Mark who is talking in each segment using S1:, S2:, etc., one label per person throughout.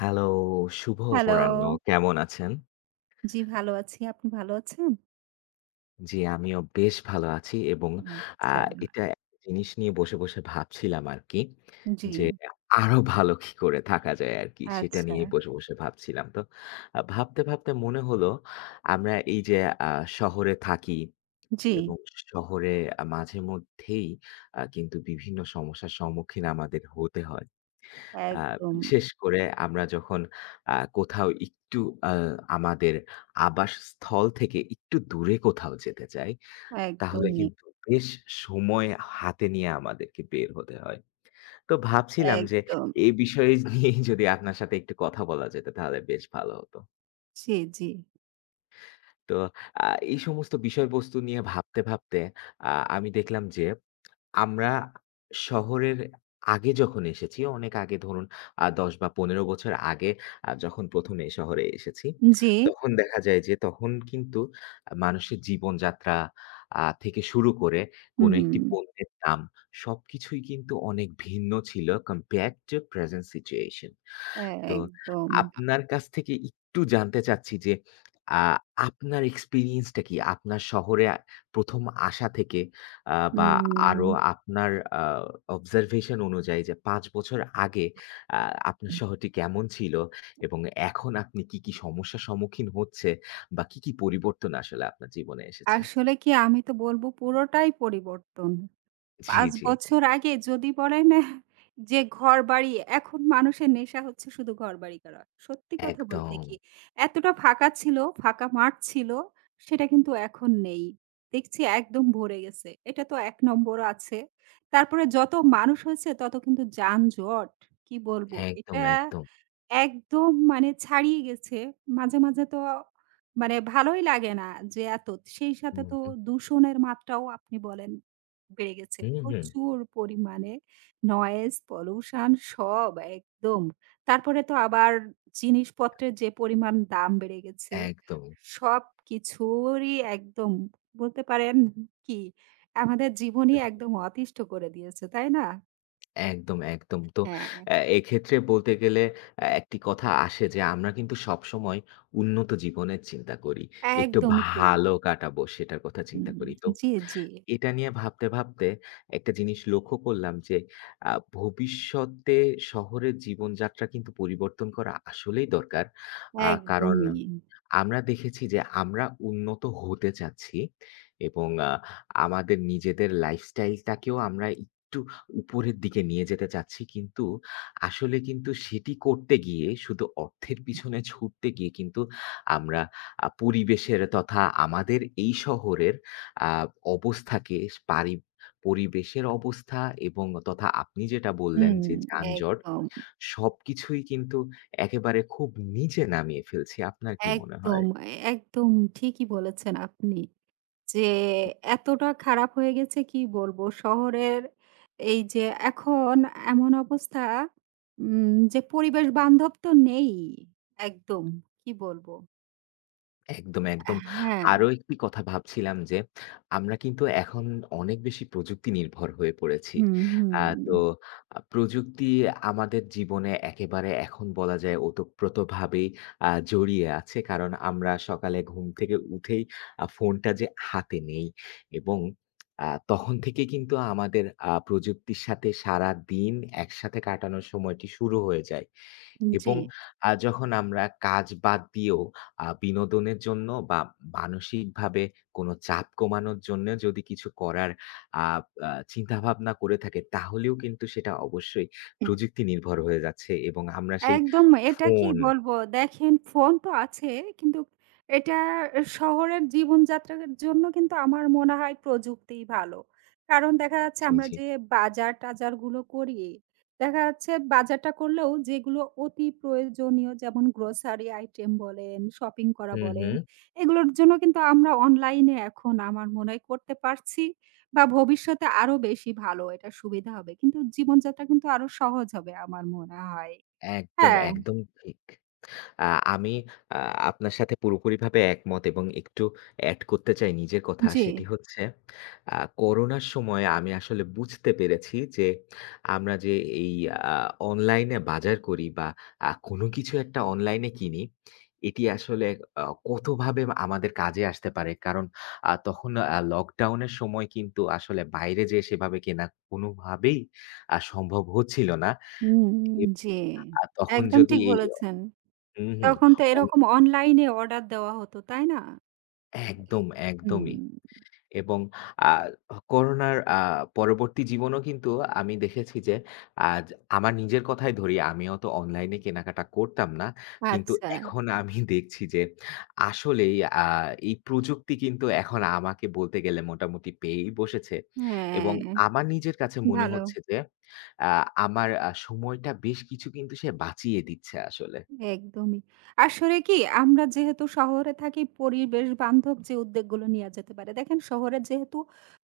S1: Hello, শুভ
S2: hello.
S1: অপরাহ্ন। কেমন আছেন?
S2: জি, ভালো আছি। আপনি ভালো আছেন?
S1: জি, আমিও বেশ ভালো আছি এবং আ
S2: আচ্ছা।
S1: এটা একটা জিনিস নিয়ে বসে, বসে ভাবছিলাম আরকি
S2: জি,
S1: যে আরো ভালো কি করে থাকা যায় আরকি সেটা
S2: আচ্ছা।
S1: নিয়ে বসে, বসে ভাবছিলাম। তো ভাবতে, ভাবতে মনে হলো আমরা এই যে আ শহরে থাকি
S2: জি,
S1: এবং শহরে মাঝেমধ্যেই কিন্তু বিভিন্ন সমস্যার সম্মুখীন আমাদের হতে হয়। আ
S2: একদম,
S1: বিশেষ করে আমরা যখন কোথাও একটু আ আমাদের আবাসস্থল থেকে একটু দূরে কোথাও যেতে চাই, তাহলে
S2: একদমই,
S1: কিন্তু বেশ সময় হাতে নিয়ে আমাদেরকে বের হতে হয়। তো ভাবছিলাম যে
S2: একদম।
S1: এই বিষয় নিয়েই যদি আপনার সাথে একটু কথা বলা যেত তাহলে বেশ ভালো হতো।
S2: জি, জি,
S1: তো আ এই সমস্ত বিষয়বস্তু নিয়ে ভাবতে, ভাবতে আ আমি দেখলাম যে আমরা শহরের আগে যখন এসেছি, অনেক আগে ধরুন ১০ বা ১৫ বছর আগে যখন ১ম এই শহরে এসেছি,
S2: জি।
S1: তখন দেখা যায় যে তখন কিন্তু মানুষের জীবনযাত্রা থেকে শুরু করে কোনো
S2: হুম,
S1: একটি পণ্যের দাম সবকিছুই কিন্তু অনেক ভিন্ন ছিল compared to present situation. তো
S2: একদম। আ
S1: আপনার কাছ থেকে একটু জানতে চাচ্ছি যে আ আপনার এক্সপেরিয়েন্স টা কি? আপনার শহরে ১ম আসা থেকে বা আরো
S2: হুম,
S1: আপনার আ অবজারভেশন অনুযায়ী যে ৫ বছর আগে আ আপনার শহরটি কেমন ছিল এবং এখন আপনি কি, কি সমস্যার সম্মুখীন হচ্ছে বা কি, কি পরিবর্তন আসলে আপনার জীবনে এসেছে?
S2: আসলে কি আমি তো বলব পুরোটাই পরিবর্তন।
S1: জি,
S2: ৫
S1: জি।
S2: বছর আগে যদি বলেন যে ঘরবাড়ি, এখন মানুষের নেশা হচ্ছে শুধু ঘরবাড়ি করা। সত্যি কথা বলতে
S1: একদম,
S2: কি, এতটা ফাঁকা ছিল, ফাঁকা মাঠ ছিল, সেটা কিন্তু এখন নেই। দেখছি একদম ভরে গেছে। এটা তো ১ নম্বর আছে। তারপরে যত মানুষ হয়েছে তত কিন্তু যানজট। কি বলব? এটা
S1: একদম, একদম।
S2: একদম মানে ছাড়িয়ে গেছে। মাঝে, মাঝে তো মানে ভালোই লাগে না যে এত। সেই সাথে
S1: হুম,
S2: তো
S1: হুম।
S2: দূষণের মাত্রাও আপনি বলেন বেড়ে গেছে।
S1: হুম, হুম।
S2: প্রচুর পরিমাণে নয়েজ, পলিউশন সব একদম। তারপরে তো আবার জিনিসপত্রের যে পরিমাণ দাম বেড়ে গেছে,
S1: একদম।
S2: সবকিছুরই একদম বলতে পারেন কি আমাদের জীবনই একদম অতিষ্ঠ করে দিয়েছে, তাই না?
S1: একদম, একদম। তো
S2: হ্যাঁ,
S1: এক্ষেত্রে বলতে গেলে একটি কথা আসে যে আমরা কিন্তু সবসময় উন্নত জীবনের চিন্তা করি। একটু
S2: একদমই ঠিক।
S1: ভালো কাটাবো সেটার কথা চিন্তা
S2: হুম,
S1: করি। তো
S2: জি, জি।
S1: এটা নিয়ে ভাবতে, ভাবতে একটা জিনিস লক্ষ্য করলাম যে আ ভবিষ্যতে শহরের জীবনযাত্রা কিন্তু পরিবর্তন করা আসলেই দরকার। কারণ
S2: একদমই।
S1: আমরা দেখেছি যে আমরা উন্নত হতে চাচ্ছি এবং আমাদের নিজেদের লাইফস্টাইলটাকেও আমরা একটু উপরের দিকে নিয়ে যেতে চাচ্ছি। কিন্তু আসলে কিন্তু সেটি করতে গিয়ে শুধু অর্থের পিছনে ছুটতে গিয়ে কিন্তু আমরা পরিবেশের তথা আমাদের এই শহরের আ অবস্থাকে পারি পরিবেশের অবস্থা এবং তথা আপনি যেটা বললেন
S2: হুম,
S1: যে যানজট,
S2: একদম,
S1: সবকিছুই কিন্তু একেবারে খুব নিচে নামিয়ে ফেলছি। আপনার কি মনে হয়?
S2: একদম, একদম ঠিকই বলেছেন আপনি। যে এতটা খারাপ হয়ে গেছে কি বলবো শহরের এই যে এখন এমন অবস্থা যে পরিবেশ বান্ধব তো নেই একদম। কি বলবো?
S1: একদম, একদম।
S2: হ্যাঁ,
S1: আরো একটি কথা ভাবছিলাম যে, আমরা কিন্তু এখন অনেক বেশি প্রযুক্তি নির্ভর হয়ে পড়েছি।
S2: হুম, হুম,
S1: তো প্রযুক্তি আমাদের জীবনে একেবারে এখন বলা যায় ওতপ্রোতভাবেই জড়িয়ে আছে। কারণ আমরা সকালে ঘুম থেকে উঠেই ফোনটা যে হাতে নেই এবং তখন থেকে কিন্তু আমাদের প্রযুক্তির সাথে সারাদিন একসাথে কাটানোর সময়টি শুরু হয়ে যায়
S2: জি।
S1: এবং যখন আমরা কাজ বাদ দিয়েও বিনোদনের জন্য বা মানসিকভাবে কোনো চাপ কমানোর জন্য যদি কিছু করার আ আ চিন্তাভাবনা করে থাকে, তাহলেও কিন্তু সেটা অবশ্যই প্রযুক্তি নির্ভর হয়ে যাচ্ছে এবং আমরা সেই
S2: একদম এটা কি
S1: ফোন
S2: বলবো? দেখেন ফোন তো আছে কিন্তু এটা শহরের জীবনযাত্রার জন্য কিন্তু আমার মনে হয় প্রযুক্তিই ভালো। কারণ দেখা যাচ্ছে
S1: জি,
S2: আমরা
S1: জি।
S2: যে বাজার-টাজার গুলো করি, দেখা যাচ্ছে বাজারটা করলেও যেগুলো অতি প্রয়োজনীয় যেমন গ্রোসারি আইটেম বলেন, শপিং করা
S1: হুম,
S2: বলেন,
S1: হুম।
S2: এগুলোর জন্য কিন্তু আমরা অনলাইনে এখন আমার মনে হয় করতে পারছি বা ভবিষ্যতে আরো বেশি ভালো এটা সুবিধা হবে। কিন্তু জীবনযাত্রা কিন্তু আরো সহজ হবে আমার মনে হয়।
S1: একদম,
S2: হ্যাঁ,
S1: একদম ঠিক। আ আমি আ আপনার সাথে পুরোপুরিভাবে একমত এবং একটু এড করতে চাই নিজের কথা।
S2: জি।
S1: সেটি হচ্ছে আ করোনার সময় আমি আসলে বুঝতে পেরেছি যে, আমরা যে এই আ অনলাইনে বাজার করি বা কোনো কিছু একটা অনলাইনে কিনি, এটি আসলে আ কতভাবে আমাদের কাজে আসতে পারে। কারণ তখন লকডাউনের সময় কিন্তু আসলে বাইরে যেয়ে সেভাবে কেনা কোনোভাবেই সম্ভব হচ্ছিল না।
S2: হুম,
S1: এ
S2: জি।
S1: তখন
S2: একদম
S1: যদি
S2: ঠিক
S1: এই
S2: বলেছেন।
S1: হুম,
S2: তখন তো
S1: হুম।
S2: এরকম অনলাইনে অর্ডার দেওয়া হতো, তাই না? এ
S1: একদম, একদমই।
S2: হুম,
S1: এবং আ করোনার পরবর্তী জীবনেও কিন্তু আমি দেখেছি যে আজ আমার নিজের কথাই ধরি, আমিও তো অনলাইনে কেনাকাটা করতাম না। কিন্তু
S2: আচ্ছা।
S1: এখন আমি দেখছি যে আসলেই আ এই প্রযুক্তি কিন্তু এখন আমাকে বলতে গেলে মোটামুটি পেয়েই বসেছে। এবং
S2: হ্যাঁ,
S1: আমার নিজের কাছে মনে
S2: ভালো।
S1: হচ্ছে যে আ আমার সময়টা বেশ কিছু কিন্তু সে বাঁচিয়ে দিচ্ছে আসলে।
S2: একদমই। আসলে কি আমরা যেহেতু শহরে থাকি পরিবেশ বান্ধব যে উদ্যোগগুলো নেয়া যেতে পারে। দেখেন শহরে যেহেতু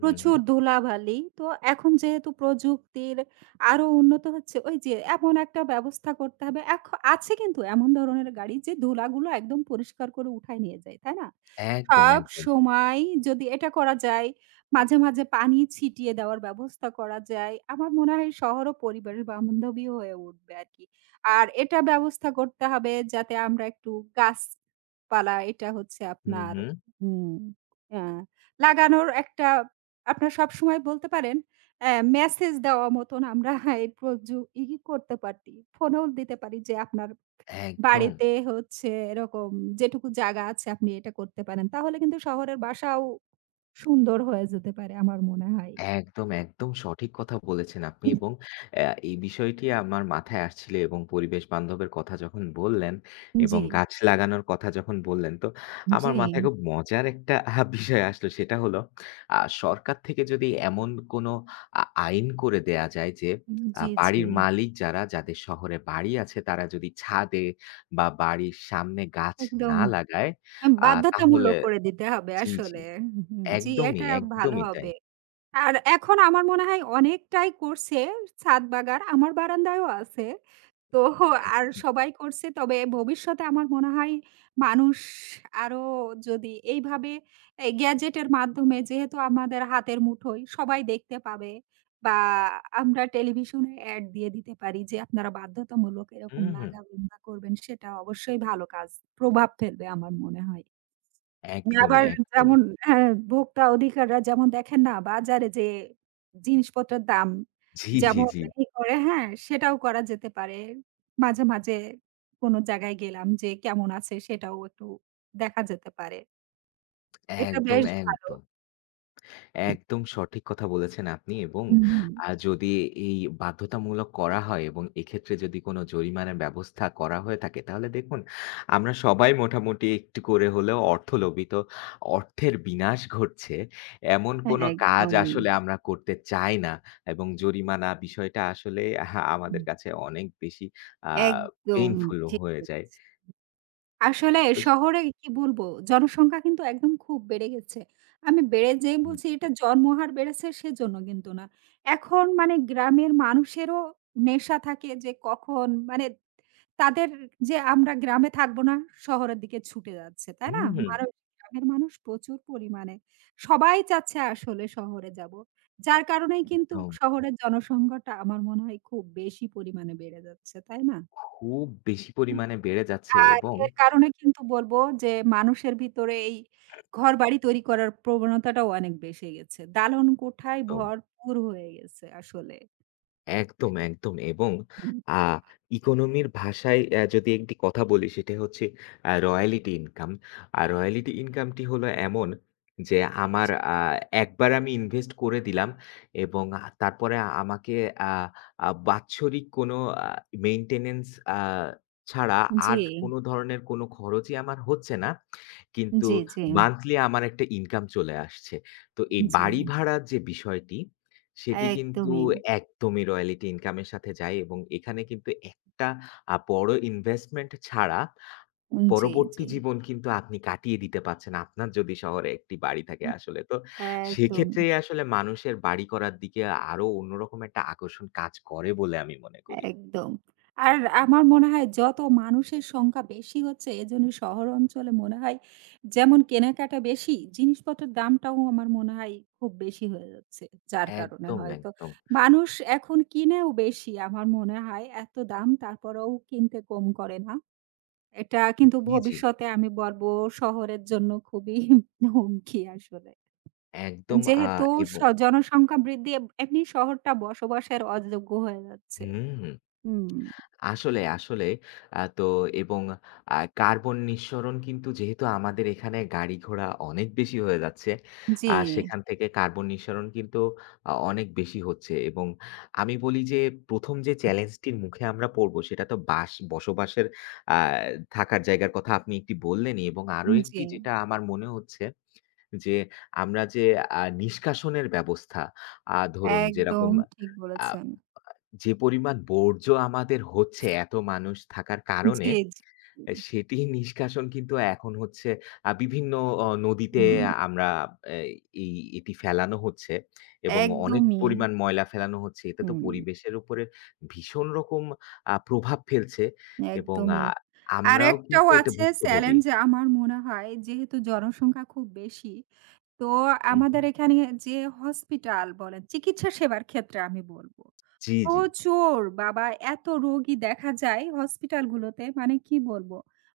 S1: হুম,
S2: প্রচুর
S1: হুম।
S2: ধুলাবালি তো এখন যেহেতু প্রযুক্তির আরো উন্নত হচ্ছে ওই যে এমন একটা ব্যবস্থা করতে হবে। আছে কিন্তু এমন ধরনের গাড়ি যে ধুলাগুলো একদম পরিষ্কার করে উঠায় নিয়ে যায়, তাই না?
S1: একদম,
S2: সব
S1: একদম।
S2: সময় যদি এটা করা যায়, মাঝে, মাঝে পানি ছিটিয়ে দেওয়ার ব্যবস্থা করা যায়, আমার মনে হয় শহর ও পরিবারের বান্ধবী হয়ে উঠবে আরকি। আর এটা ব্যবস্থা করতে হবে যাতে আমরা একটু গাছপালা এটা হচ্ছে
S1: হুম,
S2: আপনার
S1: হুম।
S2: হুম, আ লাগানোর একটা আপনার সবসময় বলতে পারেন মেসেজ দেওয়া মতন আমরা এই প্রযু ই করতে পারি। ফোনেও দিতে পারি যে আপনার
S1: একদম।
S2: বাড়িতে হচ্ছে এরকম যেটুকু জায়গা আছে আপনি এটা করতে পারেন। তাহলে কিন্তু শহরের বাসাও সুন্দর হয়ে যেতে পারে আমার মনে হয়।
S1: একদম, একদম সঠিক কথা বলেছেন আপনি এবং এই বিষয়টি আমার মাথায় আসছিল এবং পরিবেশ বান্ধবের কথা যখন বললেন এবং
S2: জি।
S1: গাছ লাগানোর কথা যখন বললেন, তো
S2: জি,
S1: আমার মাথায় খুব মজার একটা বিষয় আসলো। সেটা হলো আ সরকার থেকে যদি এমন কোনো আইন করে দেয়া যায় যে,
S2: জি, জি।
S1: বাড়ির মালিক যারা, যাদের শহরে বাড়ি আছে, তারা যদি ছাদে বা বাড়ির সামনে গাছ
S2: একদম
S1: না লাগায়, আ তাহলে
S2: বাধ্যতামূলক করে দিতে হবে
S1: জি, জি।
S2: আসলে। হুম, জি,
S1: একদমই,
S2: এটা ভালো
S1: একদমই তাই।
S2: হবে। আর এখন আমার মনে হয় অনেকটাই করছে ছাদ বাগান। আমার বারান্দায়ও আছে। তো
S1: এক
S2: আর সবাই করছে। তবে ভবিষ্যতে আমার মনে হয় মানুষ আরো যদি এইভাবে এই গ্যাজেটের মাধ্যমে যেহেতু আমাদের হাতের মুঠোয় সবাই দেখতে পাবে বা আমরা টেলিভিশনে এড দিয়ে দিতে পারি যে আপনারা বাধ্যতামূলক এরকম
S1: হুম, হুম।
S2: লাগাবেন বা করবেন সেটা অবশ্যই ভালো কাজ। প্রভাব ফেলবে আমার মনে হয়। মানে
S1: একদমই,
S2: আবার
S1: একদমই।
S2: যেমন হ্যাঁ, ভোক্তা অধিকাররা যেমন দেখেন না বাজারে যে জিনিসপত্রের দাম
S1: জি, জি,
S2: যেমন
S1: জি।
S2: ই করে হ্যাঁ, সেটাও করা যেতে পারে। মাঝে, মাঝে কোনো জায়গায় গেলাম যে কেমন আছে সেটাও একটু দেখা যেতে পারে। এটা
S1: একদম,
S2: বেশ ভালো।
S1: একদম। একদম সঠিক কথা বলেছেন আপনি এবং
S2: হুম, হুম।
S1: যদি এই বাধ্যতামূলক করা হয় এবং এক্ষেত্রে যদি কোনো জরিমানার ব্যবস্থা করা হয়ে থাকে, তাহলে দেখুন আমরা সবাই মোটামুটি একটু করে হলেও অর্থলোভী। তো অর্থের বিনাশ ঘটছে এমন
S2: হ্যাঁ,
S1: কোনো কাজ
S2: একদম,
S1: আসলে আমরা করতে চাই না এবং জরিমানা বিষয়টা আসলে আমাদের কাছে অনেক বেশি আ
S2: একদম
S1: পেইনফুল
S2: ঠিক
S1: হয়ে যায়।
S2: বলেছেন। আসলে
S1: তো
S2: শহরে কি বলবো? জনসংখ্যা কিন্তু একদম খুব বেড়ে গেছে। আমি বেড়ে যেই
S1: হুম,
S2: বলছি এটা জন্মহার বেড়েছে সেজন্য কিন্তু না। এখন মানে গ্রামের মানুষেরও নেশা থাকে যে কখন মানে তাদের যে আমরা গ্রামে থাকবো না শহরের দিকে ছুটে যাচ্ছে, তাই না?
S1: হুম,
S2: মানুষ গ্রামের মানুষ প্রচুর পরিমাণে। সবাই চাচ্ছে আসলে শহরে যাবো। যার কারণেই কিন্তু
S1: একদম।
S2: শহরের জনসংখ্যাটা আমার মনে হয় খুব বেশি পরিমাণে বেড়ে যাচ্ছে, তাই না?
S1: খুব বেশি পরিমাণে বেড়ে যাচ্ছে
S2: আর
S1: এবং
S2: এর কারণে কিন্তু বলব যে মানুষের ভিতরে এই ঘরবাড়ি তৈরি করার প্রবণতাটাও অনেক বেশি গেছে। দালান কোঠায়
S1: তো
S2: ভরপুর হয়ে গেছে আসলে।
S1: একদম, একদম এবং
S2: হুম।
S1: আ ইকোনমির ভাষায় যদি একটি কথা বলি সেটা হচ্ছে রয়ালিটি ইনকাম। আর রয়ালিটি ইনকামটি হলো এমন যে আমার একবার আমি ইনভেস্ট করে দিলাম এবং তারপরে আমাকে আ আ বাৎসরিক কোনো আ মেইনটেন্যান্স আ ছাড়া
S2: জি,
S1: আর কোনো ধরনের কোনো খরচই আমার হচ্ছে না। কিন্তু
S2: জি, জি,
S1: মান্থলি আমার একটা ইনকাম চলে আসছে। তো এই
S2: জি।
S1: বাড়ি ভাড়ার যে বিষয়টি, সেটি কিন্তু
S2: একদমই।
S1: একদমই রয়্যালটি ইনকামের সাথে যায় এবং এখানে কিন্তু একটা বড় ইনভেস্টমেন্ট ছাড়া
S2: জি, জি।
S1: পরবর্তী জীবন কিন্তু আপনি কাটিয়ে দিতে পারছেন, আপনার যদি শহরে একটি বাড়ি থাকে আসলে। তো
S2: একদম।
S1: সেক্ষেত্রেই আসলে মানুষের বাড়ি করার দিকে আরো অন্যরকম একটা আকর্ষণ কাজ করে বলে আমি মনে করি।
S2: একদম। আর আমার মনে হয় যত মানুষের সংখ্যা বেশি হচ্ছে এজন্য শহর অঞ্চলে মনে হয় যেমন কেনাকাটা বেশি, জিনিসপত্রের দামটাও আমার মনে হয় খুব বেশি হয়ে যাচ্ছে। যার কারণে
S1: একদম,
S2: হয়তো
S1: একদম।
S2: মানুষ এখন কিনেও বেশি আমার মনে হয়। এত দাম তারপরেও কিনতে কম করে না। এটা কিন্তু
S1: জি, জি।
S2: ভবিষ্যতে আমি বলব শহরের জন্য খুবই হুমকি আসলে।
S1: একদম
S2: যেহেতু স
S1: এবং
S2: জনসংখ্যা বৃদ্ধি এমনি শহরটা বসবাসের অযোগ্য হয়ে যাচ্ছে।
S1: হুম।
S2: হুম।
S1: আসলে, আসলে তো এবং কার্বন নিঃসরণ কিন্তু যেহেতু আমাদের এখানে গাড়ি ঘোড়া অনেক বেশি হয়ে যাচ্ছে,
S2: জি,
S1: সেখান থেকে কার্বন নিঃসরণ কিন্তু অনেক বেশি হচ্ছে এবং আমি বলি যে ১ম যে চ্যালেঞ্জটির মুখে আমরা পড়বো সেটা তো বসবাসের আ থাকার জায়গার কথা আপনি একটি বললেনই এবং আরো
S2: জি।
S1: একটি যেটা আমার মনে হচ্ছে যে আমরা যে নিষ্কাশনের ব্যবস্থা ধরুন
S2: একদম
S1: যেরকম
S2: ঠিক
S1: আ
S2: বলেছেন।
S1: যে পরিমাণ বর্জ্য আমাদের হচ্ছে এত মানুষ থাকার কারণে,
S2: জি, জি। জি।
S1: সেটি নিষ্কাশন কিন্তু এখন হচ্ছে বিভিন্ন নদীতে
S2: হুম,
S1: আমরা অ্যা এই এটি ফেলানো হচ্ছে এবং অনেক
S2: একদমই।
S1: পরিমাণ ময়লা ফেলানো হচ্ছে। এটা তো
S2: হুম,
S1: পরিবেশের উপরে ভীষণ রকম প্রভাব ফেলছে এবং
S2: একদমই।
S1: আমরাও
S2: আরেকটাও
S1: কিন্তু এটা
S2: আছে
S1: ভুক্তভোগী।
S2: চ্যালেঞ্জ আমার মনে হয় যেহেতু জনসংখ্যা খুব বেশি, তো
S1: হুম,
S2: আমাদের
S1: হুম।
S2: এখানে যে হসপিটাল বলেন চিকিৎসা সেবার ক্ষেত্রে আমি বলব।
S1: জি, জি।
S2: প্রচুর বাবা এত রোগী দেখা যায় হসপিটালগুলোতে মানে কি বলবো?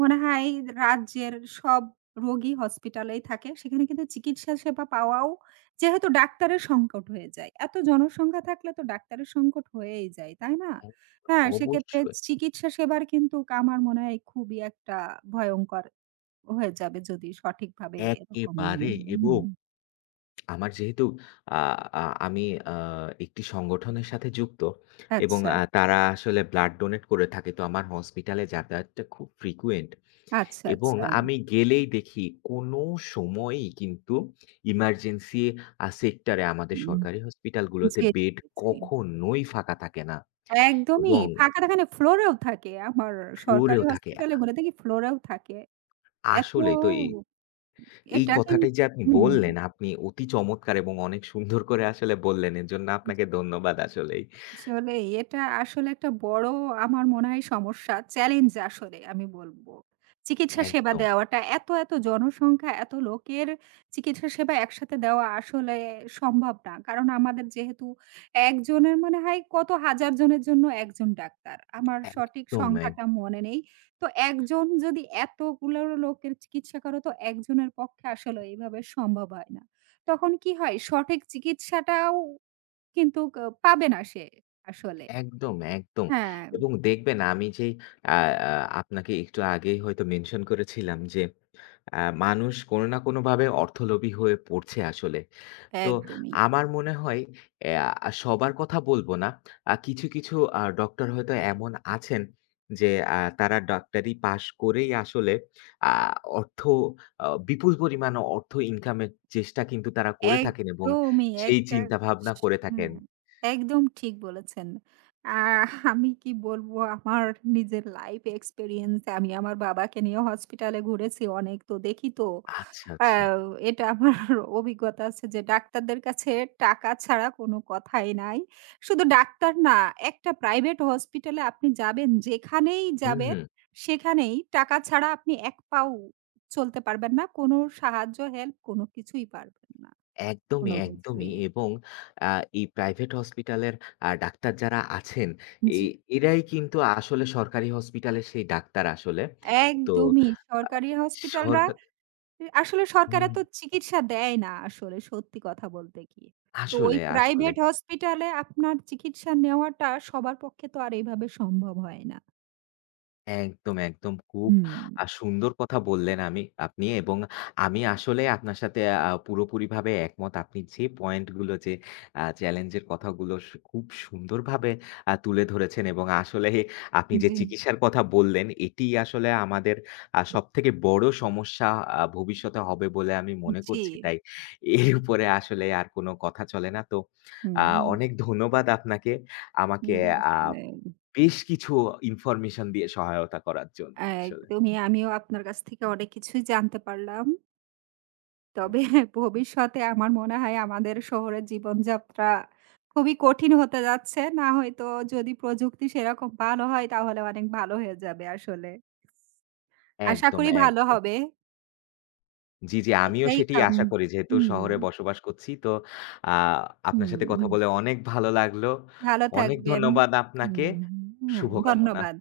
S2: মনে হয় রাজ্যের সব রোগী হসপিটালেই থাকে। সেখানে কিন্তু চিকিৎসা সেবা পাওয়াও যেহেতু ডাক্তারের সংকট হয়ে যায়। এত জনসংখ্যা থাকলে তো ডাক্তারের সংকট হয়েই যায়, তাই না?
S1: হ্যাঁ,
S2: হ্যাঁ, সেক্ষেত্রে
S1: অবশ্যই।
S2: চিকিৎসা সেবার কিন্তু আমার মনে হয় খুবই একটা ভয়ংকর হয়ে যাবে যদি সঠিকভাবে এরকম এনে
S1: একেবারে
S2: নেন। হুম,
S1: এবং আমার যেহেতু আ আ আমি আ একটি সংগঠনের সাথে যুক্ত এবং
S2: আচ্ছা,
S1: তারা আসলে ব্লাড ডোনেট করে থাকে। তো আমার হসপিটালে যাতায়াতটা খুব ফ্রিকোয়েন্ট
S2: আচ্ছা,
S1: এবং
S2: আচ্ছা।
S1: আমি গেলেই দেখি কোনো সময়ই কিন্তু ইমার্জেন্সি সেক্টরে আমাদের
S2: হুম,
S1: সরকারি হসপিটালগুলোতে
S2: জি,
S1: বেড
S2: জি।
S1: কখনোই ফাঁকা থাকে না
S2: একদমই।
S1: এবং
S2: ফাঁকা থাকে না ফ্লোরেও থাকে। আমার সরকারি
S1: ফ্লোরেও থাকে।
S2: হসপিটালে গুলো দেখি ফ্লোরেও থাকে। এত
S1: আসলেই তো এই
S2: এটা
S1: কথাটাই যে আপনি
S2: হুম।
S1: বললেন, আপনি অতি চমৎকার এবং অনেক সুন্দর করে আসলে বললেন। এজন্য আপনাকে ধন্যবাদ আসলেই।
S2: আসলে এটা আসলে একটা বড় আমার মনে হয় সমস্যা, চ্যালেঞ্জ আসলে আমি বলব। চিকিৎসা সেবা
S1: একদম।
S2: দেওয়াটা এত, এত জনসংখ্যা, এত লোকের চিকিৎসা সেবা একসাথে দেওয়া আসলে সম্ভব না। কারণ আমাদের যেহেতু একজনের মনে হয় কত হাজার জনের জন্য একজন ডাক্তার। আমার সঠিক
S1: একদম, এক
S2: সংখ্যাটা মনে নেই। তো একজন যদি এতগুলো লোকের চিকিৎসা করে তো একজনের পক্ষে আসলে এভাবে সম্ভব হয় না। তখন কি হয় সঠিক চিকিৎসাটাও কিন্তু পাবে না সে আসলে।
S1: একদম, একদম।
S2: হ্যাঁ,
S1: এবং দেখবেন আমি যেই আ আ আপনাকে একটু আগেই হয়তো মেনশন করেছিলাম যে, আ মানুষ কোনো না কোনোভাবে অর্থলোভী হয়ে পড়ছে আসলে। তো
S2: একদমই।
S1: আমার মনে হয় সবার কথা বলব না। কিছু, কিছু ডক্টর হয়তো এমন আছেন যে, তারা ডাক্তারি পাশ করেই আসলে আ অর্থ আ বিপুল পরিমাণ অর্থ ইনকামের চেষ্টা কিন্তু তারা করে থাকেন এবং
S2: একদমই
S1: সেই
S2: একটা
S1: চিন্তা ভাবনা করে
S2: হুম,
S1: থাকেন।
S2: একদম ঠিক বলেছেন। আমি কি বলবো আমার নিজের লাইফ এক্সপেরিয়েন্স আমি আমার বাবাকে নিয়ে হসপিটালে ঘুরেছি অনেক তো দেখি তো।
S1: আচ্ছা,
S2: আ
S1: আচ্ছা।
S2: এটা আমার অভিজ্ঞতা আছে যে ডাক্তারদের কাছে টাকা ছাড়া কোনো কথাই নাই। শুধু ডাক্তার না, একটা প্রাইভেট হসপিটালে আপনি যাবেন যেখানেই
S1: হুম,
S2: যাবেন
S1: হুম।
S2: সেখানেই টাকা ছাড়া আপনি এক পাও চলতে পারবেন না। কোনো সাহায্য, হেল্প কোনো কিছুই পারবেন না।
S1: একদমই,
S2: কোনো
S1: একদমই
S2: কিছুই।
S1: এবং আ এই প্রাইভেট হসপিটালের ডাক্তার যারা আছেন, এ
S2: জি,
S1: এরাই কিন্তু আসলে সরকারি হসপিটালের সেই ডাক্তার আসলে। তো
S2: একদমই
S1: আ
S2: সরকারি হসপিটালরা
S1: সরকার
S2: আসলে সরকার
S1: হুম,
S2: এত চিকিৎসা দেয় না আসলে সত্যি কথা বলতে কি। তো ওই
S1: আসলে, আসলে।
S2: প্রাইভেট হসপিটালে আপনার চিকিৎসা নেওয়াটা সবার পক্ষে তো আর এভাবে সম্ভব হয় না।
S1: একদম, একদম। খুব
S2: হুম।
S1: সুন্দর কথা বললেন আমি আপনি এবং আমি আসলে আপনার সাথে পুরোপুরিভাবে একমত। আপনি যে পয়েন্টগুলো যে চ্যালেঞ্জের কথাগুলো খুব সুন্দরভাবে তুলে ধরেছেন এবং আসলে আপনি যে
S2: জি,
S1: চিকিৎসার কথা বললেন, এটি আসলে আমাদের সবথেকে বড় সমস্যা ভবিষ্যতে হবে বলে আমি মনে
S2: জি।
S1: করছি। তাই এর উপরে আসলে আর কোনো কথা চলে না। তো আ
S2: হুম।
S1: অনেক ধন্যবাদ আপনাকে। আমাকে
S2: হুম,
S1: আ
S2: আসলে
S1: বেশ কিছু ইনফরমেশন দিয়ে সহায়তা করার জন্য আসলে।
S2: একদমই আমিও আপনার কাছ থেকে অনেক কিছুই জানতে পারলাম।
S1: হুম,
S2: তবে ভবিষ্যতে আমার মনে হয় আমাদের শহরের জীবনযাত্রা খুবই কঠিন হতে যাচ্ছে। না হয়তো যদি প্রযুক্তি সেরকম ভালো হয় তাহলে অনেক ভালো হয়ে যাবে আসলে। আশা
S1: একদম,
S2: করি ভালো
S1: একদম।
S2: হবে।
S1: জি, জি, আমিও
S2: এটাই
S1: সেটিই আশা করি। যেহেতু
S2: হুম,
S1: শহরে বসবাস করছি তো আ আপনার
S2: হুম,
S1: সাথে কথা
S2: হুম।
S1: বলে অনেক ভালো লাগলো।
S2: ভালো
S1: অনেক
S2: থাকবেন।
S1: ধন্যবাদ আপনাকে।
S2: হুম, হুম, হ্যাঁ,
S1: শুভকামনা।
S2: ধন্যবাদ।